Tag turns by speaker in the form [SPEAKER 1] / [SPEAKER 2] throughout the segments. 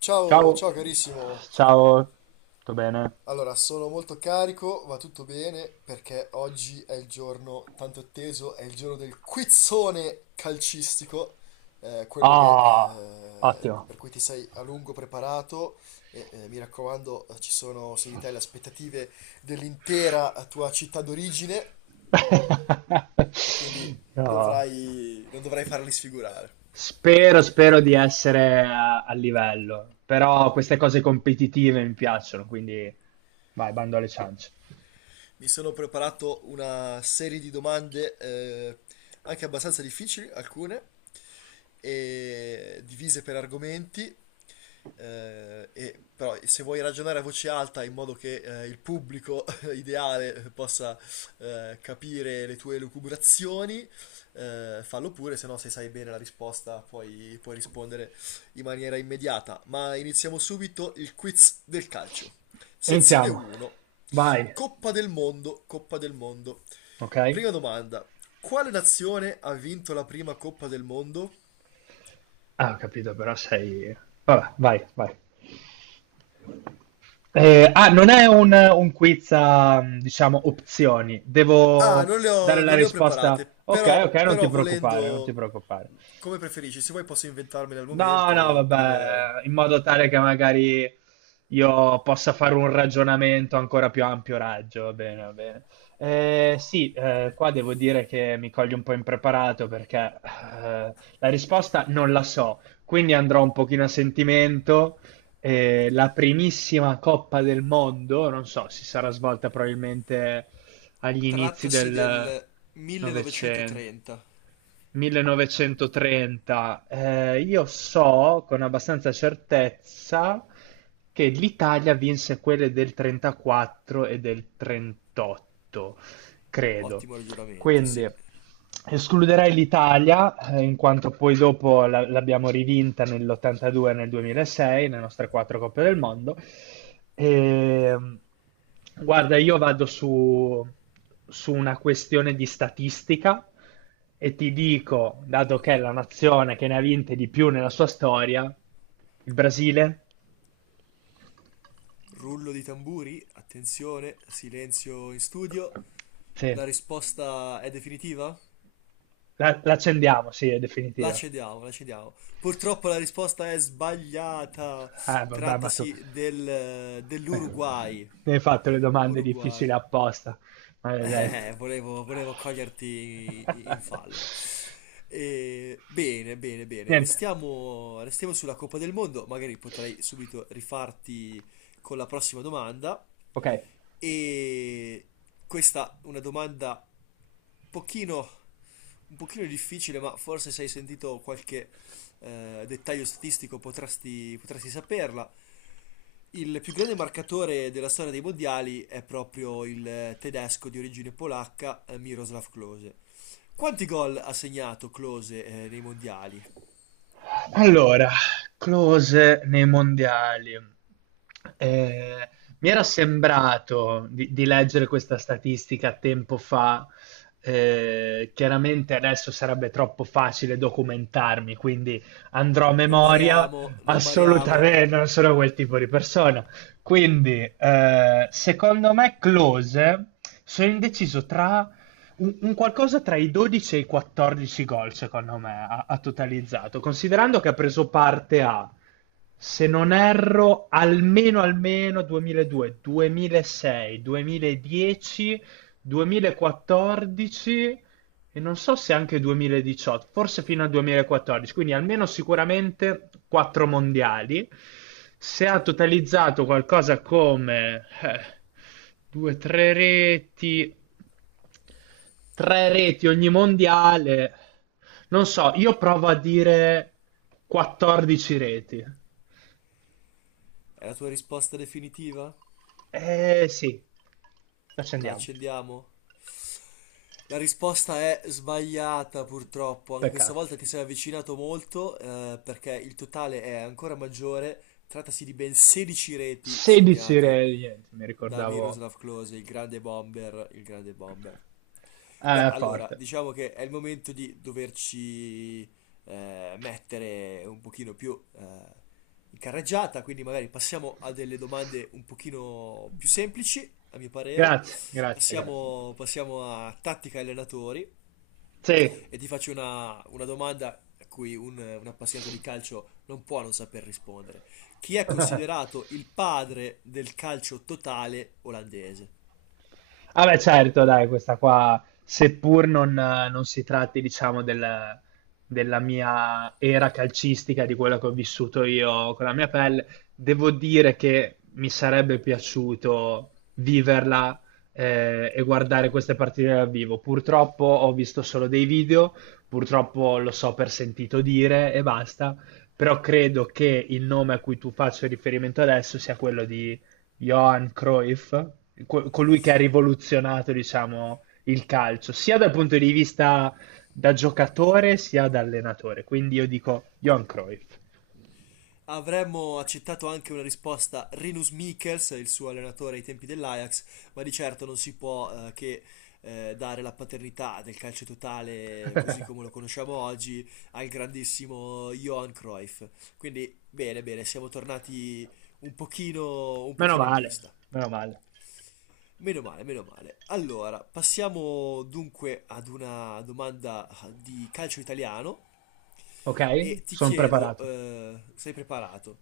[SPEAKER 1] Ciao,
[SPEAKER 2] Ciao,
[SPEAKER 1] ciao carissimo.
[SPEAKER 2] ciao, tutto bene?
[SPEAKER 1] Allora, sono molto carico, va tutto bene perché oggi è il giorno tanto atteso, è il giorno del quizzone calcistico, quello che,
[SPEAKER 2] Ah, ottimo.
[SPEAKER 1] per cui ti sei a lungo preparato e mi raccomando, ci sono su di te le aspettative dell'intera tua città d'origine e quindi
[SPEAKER 2] Io
[SPEAKER 1] dovrai, non dovrai farli sfigurare.
[SPEAKER 2] spero di essere a livello, però queste cose competitive mi piacciono, quindi vai, bando alle ciance.
[SPEAKER 1] Mi sono preparato una serie di domande, anche abbastanza difficili, alcune, e divise per argomenti, e però se vuoi ragionare a voce alta in modo che, il pubblico ideale possa, capire le tue lucubrazioni, fallo pure, se no se sai bene la risposta puoi rispondere in maniera immediata. Ma iniziamo subito il quiz del calcio. Sezione
[SPEAKER 2] Iniziamo,
[SPEAKER 1] 1.
[SPEAKER 2] vai,
[SPEAKER 1] Coppa del mondo, Coppa del mondo.
[SPEAKER 2] ok?
[SPEAKER 1] Prima domanda. Quale nazione ha vinto la prima Coppa del mondo?
[SPEAKER 2] Ah, ho capito, però sei... Vabbè, vai, vai. Ah, non è un quiz a, diciamo, opzioni.
[SPEAKER 1] Ah,
[SPEAKER 2] Devo
[SPEAKER 1] non le
[SPEAKER 2] dare
[SPEAKER 1] ho,
[SPEAKER 2] la
[SPEAKER 1] non le ho
[SPEAKER 2] risposta.
[SPEAKER 1] preparate,
[SPEAKER 2] Ok, ok,
[SPEAKER 1] però,
[SPEAKER 2] non ti
[SPEAKER 1] però
[SPEAKER 2] preoccupare, non ti
[SPEAKER 1] volendo,
[SPEAKER 2] preoccupare.
[SPEAKER 1] come preferisci, se vuoi posso inventarmele al
[SPEAKER 2] No,
[SPEAKER 1] momento,
[SPEAKER 2] no,
[SPEAKER 1] oppure.
[SPEAKER 2] vabbè, in modo tale che magari io possa fare un ragionamento ancora più ampio raggio, va bene, va bene. Sì, qua devo dire che mi coglie un po' impreparato perché la risposta non la so, quindi andrò un pochino a sentimento. La primissima Coppa del Mondo, non so, si sarà svolta probabilmente agli inizi
[SPEAKER 1] Trattasi
[SPEAKER 2] del
[SPEAKER 1] del
[SPEAKER 2] Novecento.
[SPEAKER 1] 1930.
[SPEAKER 2] 1930. Io so con abbastanza certezza che l'Italia vinse quelle del 34 e del 38, credo.
[SPEAKER 1] Ottimo ragionamento,
[SPEAKER 2] Quindi
[SPEAKER 1] sì.
[SPEAKER 2] escluderei l'Italia, in quanto poi dopo l'abbiamo rivinta nell'82 e nel 2006, le nostre quattro Coppe del Mondo. E, guarda, io vado su una questione di statistica e ti dico, dato che è la nazione che ne ha vinte di più nella sua storia, il Brasile,
[SPEAKER 1] Rullo di tamburi, attenzione, silenzio in studio.
[SPEAKER 2] sì,
[SPEAKER 1] La risposta è definitiva?
[SPEAKER 2] l'accendiamo, sì, è
[SPEAKER 1] La
[SPEAKER 2] definitiva.
[SPEAKER 1] cediamo, la cediamo. Purtroppo la risposta è sbagliata.
[SPEAKER 2] Vabbè, ma tu...
[SPEAKER 1] Trattasi del,
[SPEAKER 2] Eh,
[SPEAKER 1] dell'Uruguay.
[SPEAKER 2] mi hai fatto le domande difficili
[SPEAKER 1] Uruguay.
[SPEAKER 2] apposta, maledetto.
[SPEAKER 1] Volevo coglierti in fallo. E, bene, bene, bene.
[SPEAKER 2] Niente,
[SPEAKER 1] Restiamo, restiamo sulla Coppa del Mondo. Magari potrei subito rifarti con la prossima domanda.
[SPEAKER 2] ok.
[SPEAKER 1] E questa è una domanda pochino, un pochino difficile, ma forse se hai sentito qualche, dettaglio statistico potresti saperla. Il più grande marcatore della storia dei mondiali è proprio il tedesco di origine polacca, Miroslav Klose. Quanti gol ha segnato Klose, nei mondiali?
[SPEAKER 2] Allora, Klose nei mondiali. Eh, mi era sembrato di leggere questa statistica tempo fa. Chiaramente adesso sarebbe troppo facile documentarmi, quindi andrò a
[SPEAKER 1] Non
[SPEAKER 2] memoria.
[SPEAKER 1] bariamo, non bariamo.
[SPEAKER 2] Assolutamente, non sono quel tipo di persona. Quindi, secondo me, Klose sono indeciso tra un qualcosa tra i 12 e i 14 gol, secondo me, ha totalizzato, considerando che ha preso parte a, se non erro, almeno almeno 2002, 2006, 2010, 2014 e non so se anche 2018, forse fino al 2014, quindi almeno sicuramente quattro mondiali. Se ha totalizzato qualcosa come due, tre reti ogni mondiale, non so, io provo a dire 14 reti.
[SPEAKER 1] È la tua risposta definitiva?
[SPEAKER 2] Eh sì,
[SPEAKER 1] La
[SPEAKER 2] accendiamo,
[SPEAKER 1] accendiamo? La risposta è sbagliata purtroppo, anche questa
[SPEAKER 2] peccato.
[SPEAKER 1] volta ti sei avvicinato molto, perché il totale è ancora maggiore, trattasi di ben 16 reti
[SPEAKER 2] 16
[SPEAKER 1] segnate
[SPEAKER 2] reti, niente, mi
[SPEAKER 1] da
[SPEAKER 2] ricordavo
[SPEAKER 1] Miroslav Klose, il grande bomber, il grande bomber. Beh, allora,
[SPEAKER 2] forte.
[SPEAKER 1] diciamo che è il momento di doverci, mettere un pochino più, in carreggiata, quindi magari passiamo a delle domande un pochino più semplici, a mio parere.
[SPEAKER 2] Grazie, grazie, grazie.
[SPEAKER 1] Passiamo, passiamo a tattica e allenatori e ti faccio una domanda a cui un appassionato di calcio non può non saper rispondere. Chi è
[SPEAKER 2] Sì.
[SPEAKER 1] considerato il padre del calcio totale olandese?
[SPEAKER 2] Ah beh, certo, dai, questa qua, seppur non si tratti, diciamo, della mia era calcistica, di quello che ho vissuto io con la mia pelle, devo dire che mi sarebbe piaciuto viverla e guardare queste partite dal vivo. Purtroppo ho visto solo dei video, purtroppo lo so per sentito dire e basta, però credo che il nome a cui tu faccio riferimento adesso sia quello di Johan Cruyff, colui che ha rivoluzionato, diciamo, il calcio, sia dal punto di vista da giocatore sia da allenatore. Quindi io dico Johan Cruyff.
[SPEAKER 1] Avremmo accettato anche una risposta Rinus Michels, il suo allenatore ai tempi dell'Ajax, ma di certo non si può, che, dare la paternità del calcio totale così come lo conosciamo oggi al grandissimo Johan Cruyff. Quindi bene, bene, siamo tornati un
[SPEAKER 2] Meno
[SPEAKER 1] pochino in
[SPEAKER 2] male,
[SPEAKER 1] pista.
[SPEAKER 2] meno male.
[SPEAKER 1] Meno male, meno male. Allora, passiamo dunque ad una domanda di calcio italiano
[SPEAKER 2] Ok?
[SPEAKER 1] e ti
[SPEAKER 2] Sono
[SPEAKER 1] chiedo,
[SPEAKER 2] preparato.
[SPEAKER 1] sei preparato,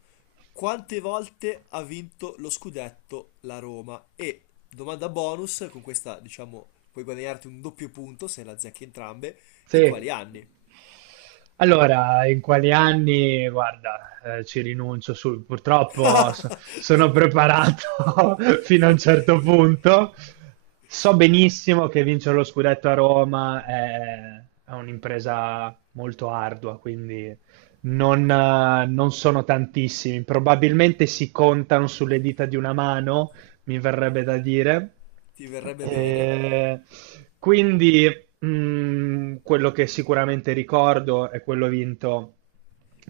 [SPEAKER 1] quante volte ha vinto lo scudetto la Roma? E domanda bonus, con questa diciamo puoi guadagnarti un doppio punto se la azzecchi entrambe, in
[SPEAKER 2] Sì.
[SPEAKER 1] quali anni?
[SPEAKER 2] Allora, in quali anni? Guarda, ci rinuncio sul, purtroppo sono preparato fino a un certo punto. So benissimo che vincere lo scudetto a Roma è un'impresa molto ardua, quindi non sono tantissimi. Probabilmente si contano sulle dita di una mano, mi verrebbe da dire.
[SPEAKER 1] Ti verrebbe bene?
[SPEAKER 2] Eh, quindi quello che sicuramente ricordo è quello vinto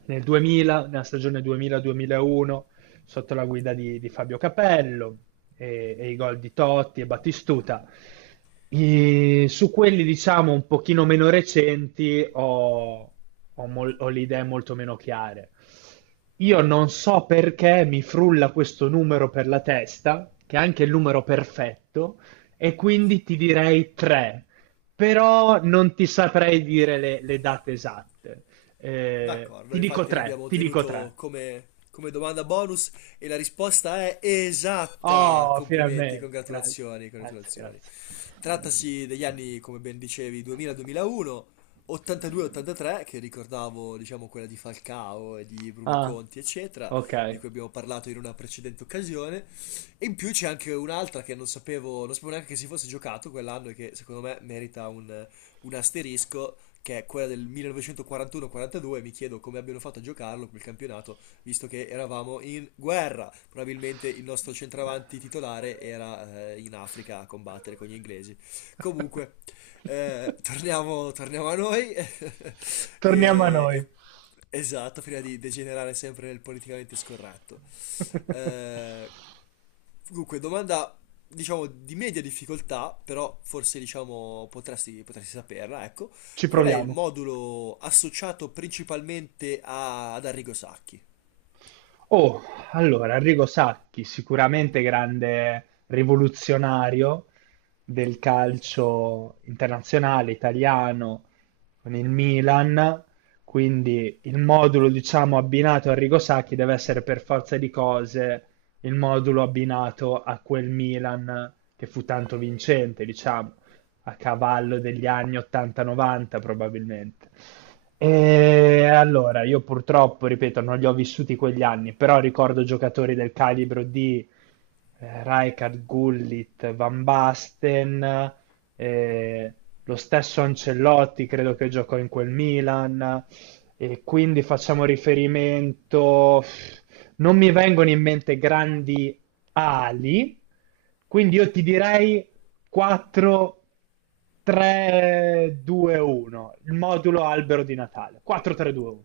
[SPEAKER 2] nel 2000, nella stagione 2000-2001, sotto la guida di Fabio Capello e i gol di Totti e Battistuta. Su quelli, diciamo, un pochino meno recenti ho le idee molto meno chiare. Io non so perché mi frulla questo numero per la testa, che è anche il numero perfetto, e quindi ti direi 3, però non ti saprei dire le date esatte. Eh,
[SPEAKER 1] D'accordo,
[SPEAKER 2] ti dico
[SPEAKER 1] infatti
[SPEAKER 2] tre,
[SPEAKER 1] l'abbiamo
[SPEAKER 2] ti dico
[SPEAKER 1] tenuto
[SPEAKER 2] tre.
[SPEAKER 1] come domanda bonus e la risposta è esatta.
[SPEAKER 2] Oh,
[SPEAKER 1] Complimenti,
[SPEAKER 2] finalmente, grazie,
[SPEAKER 1] congratulazioni,
[SPEAKER 2] grazie,
[SPEAKER 1] congratulazioni.
[SPEAKER 2] grazie.
[SPEAKER 1] Trattasi degli anni, come ben dicevi, 2000-2001, 82-83, che ricordavo, diciamo, quella di Falcao e di Bruno
[SPEAKER 2] Ah,
[SPEAKER 1] Conti, eccetera,
[SPEAKER 2] ok.
[SPEAKER 1] di cui abbiamo parlato in una precedente occasione. E in più c'è anche un'altra che non sapevo neanche che si fosse giocato quell'anno e che secondo me merita un asterisco, che è quella del 1941-42. Mi chiedo come abbiano fatto a giocarlo quel campionato, visto che eravamo in guerra. Probabilmente il nostro centravanti titolare era, in Africa a combattere con gli inglesi. Comunque, torniamo, torniamo a noi.
[SPEAKER 2] Torniamo a noi.
[SPEAKER 1] E- esatto, prima di degenerare sempre nel politicamente scorretto. Eh, dunque, domanda diciamo di media difficoltà, però forse diciamo potresti saperla, ecco.
[SPEAKER 2] Ci
[SPEAKER 1] Qual è il
[SPEAKER 2] proviamo.
[SPEAKER 1] modulo associato principalmente ad Arrigo Sacchi?
[SPEAKER 2] Oh, allora, Arrigo Sacchi, sicuramente grande rivoluzionario del calcio internazionale italiano con il Milan, quindi il modulo, diciamo, abbinato a Arrigo Sacchi deve essere per forza di cose il modulo abbinato a quel Milan che fu tanto vincente, diciamo, a cavallo degli anni 80-90 probabilmente. E allora, io purtroppo, ripeto, non li ho vissuti quegli anni, però ricordo giocatori del calibro di Rijkaard, Gullit, Van Basten, eh, lo stesso Ancelotti credo che giocò in quel Milan, e quindi facciamo riferimento... Non mi vengono in mente grandi ali, quindi io ti direi 4, 3, 2, 1. Il modulo albero di Natale. 4, 3, 2, 1.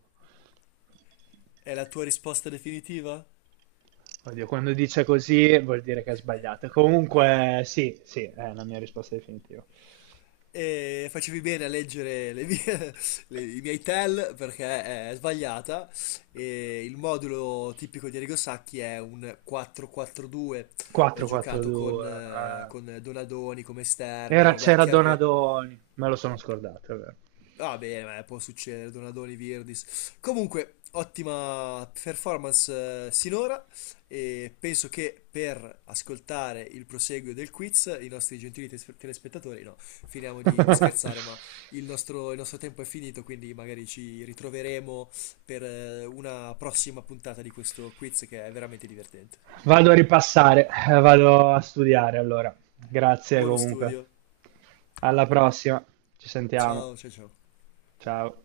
[SPEAKER 1] È la tua risposta definitiva?
[SPEAKER 2] Oddio, quando dice così vuol dire che è sbagliato. Comunque, sì, sì, è la mia risposta definitiva.
[SPEAKER 1] E facevi bene a leggere i miei tell, perché è sbagliata. E il modulo tipico di Arrigo Sacchi è un 4-4-2,
[SPEAKER 2] 4, 4,
[SPEAKER 1] giocato
[SPEAKER 2] 2.
[SPEAKER 1] con, eh, con Donadoni come
[SPEAKER 2] Era-
[SPEAKER 1] esterno. Beh,
[SPEAKER 2] c'era
[SPEAKER 1] chiaro che.
[SPEAKER 2] Donadoni. Me lo sono scordato, è vero.
[SPEAKER 1] Va bene, ma può succedere, Donadoni, Virdis. Comunque, ottima performance, sinora, e penso che, per ascoltare il proseguo del quiz, i nostri gentili telespettatori, no, finiamo di scherzare, ma il nostro tempo è finito, quindi magari ci ritroveremo per, una prossima puntata di questo quiz che è veramente divertente.
[SPEAKER 2] Vado a ripassare, vado a studiare allora. Grazie
[SPEAKER 1] Buono
[SPEAKER 2] comunque.
[SPEAKER 1] studio.
[SPEAKER 2] Alla prossima, ci sentiamo.
[SPEAKER 1] Ciao, ciao, ciao.
[SPEAKER 2] Ciao.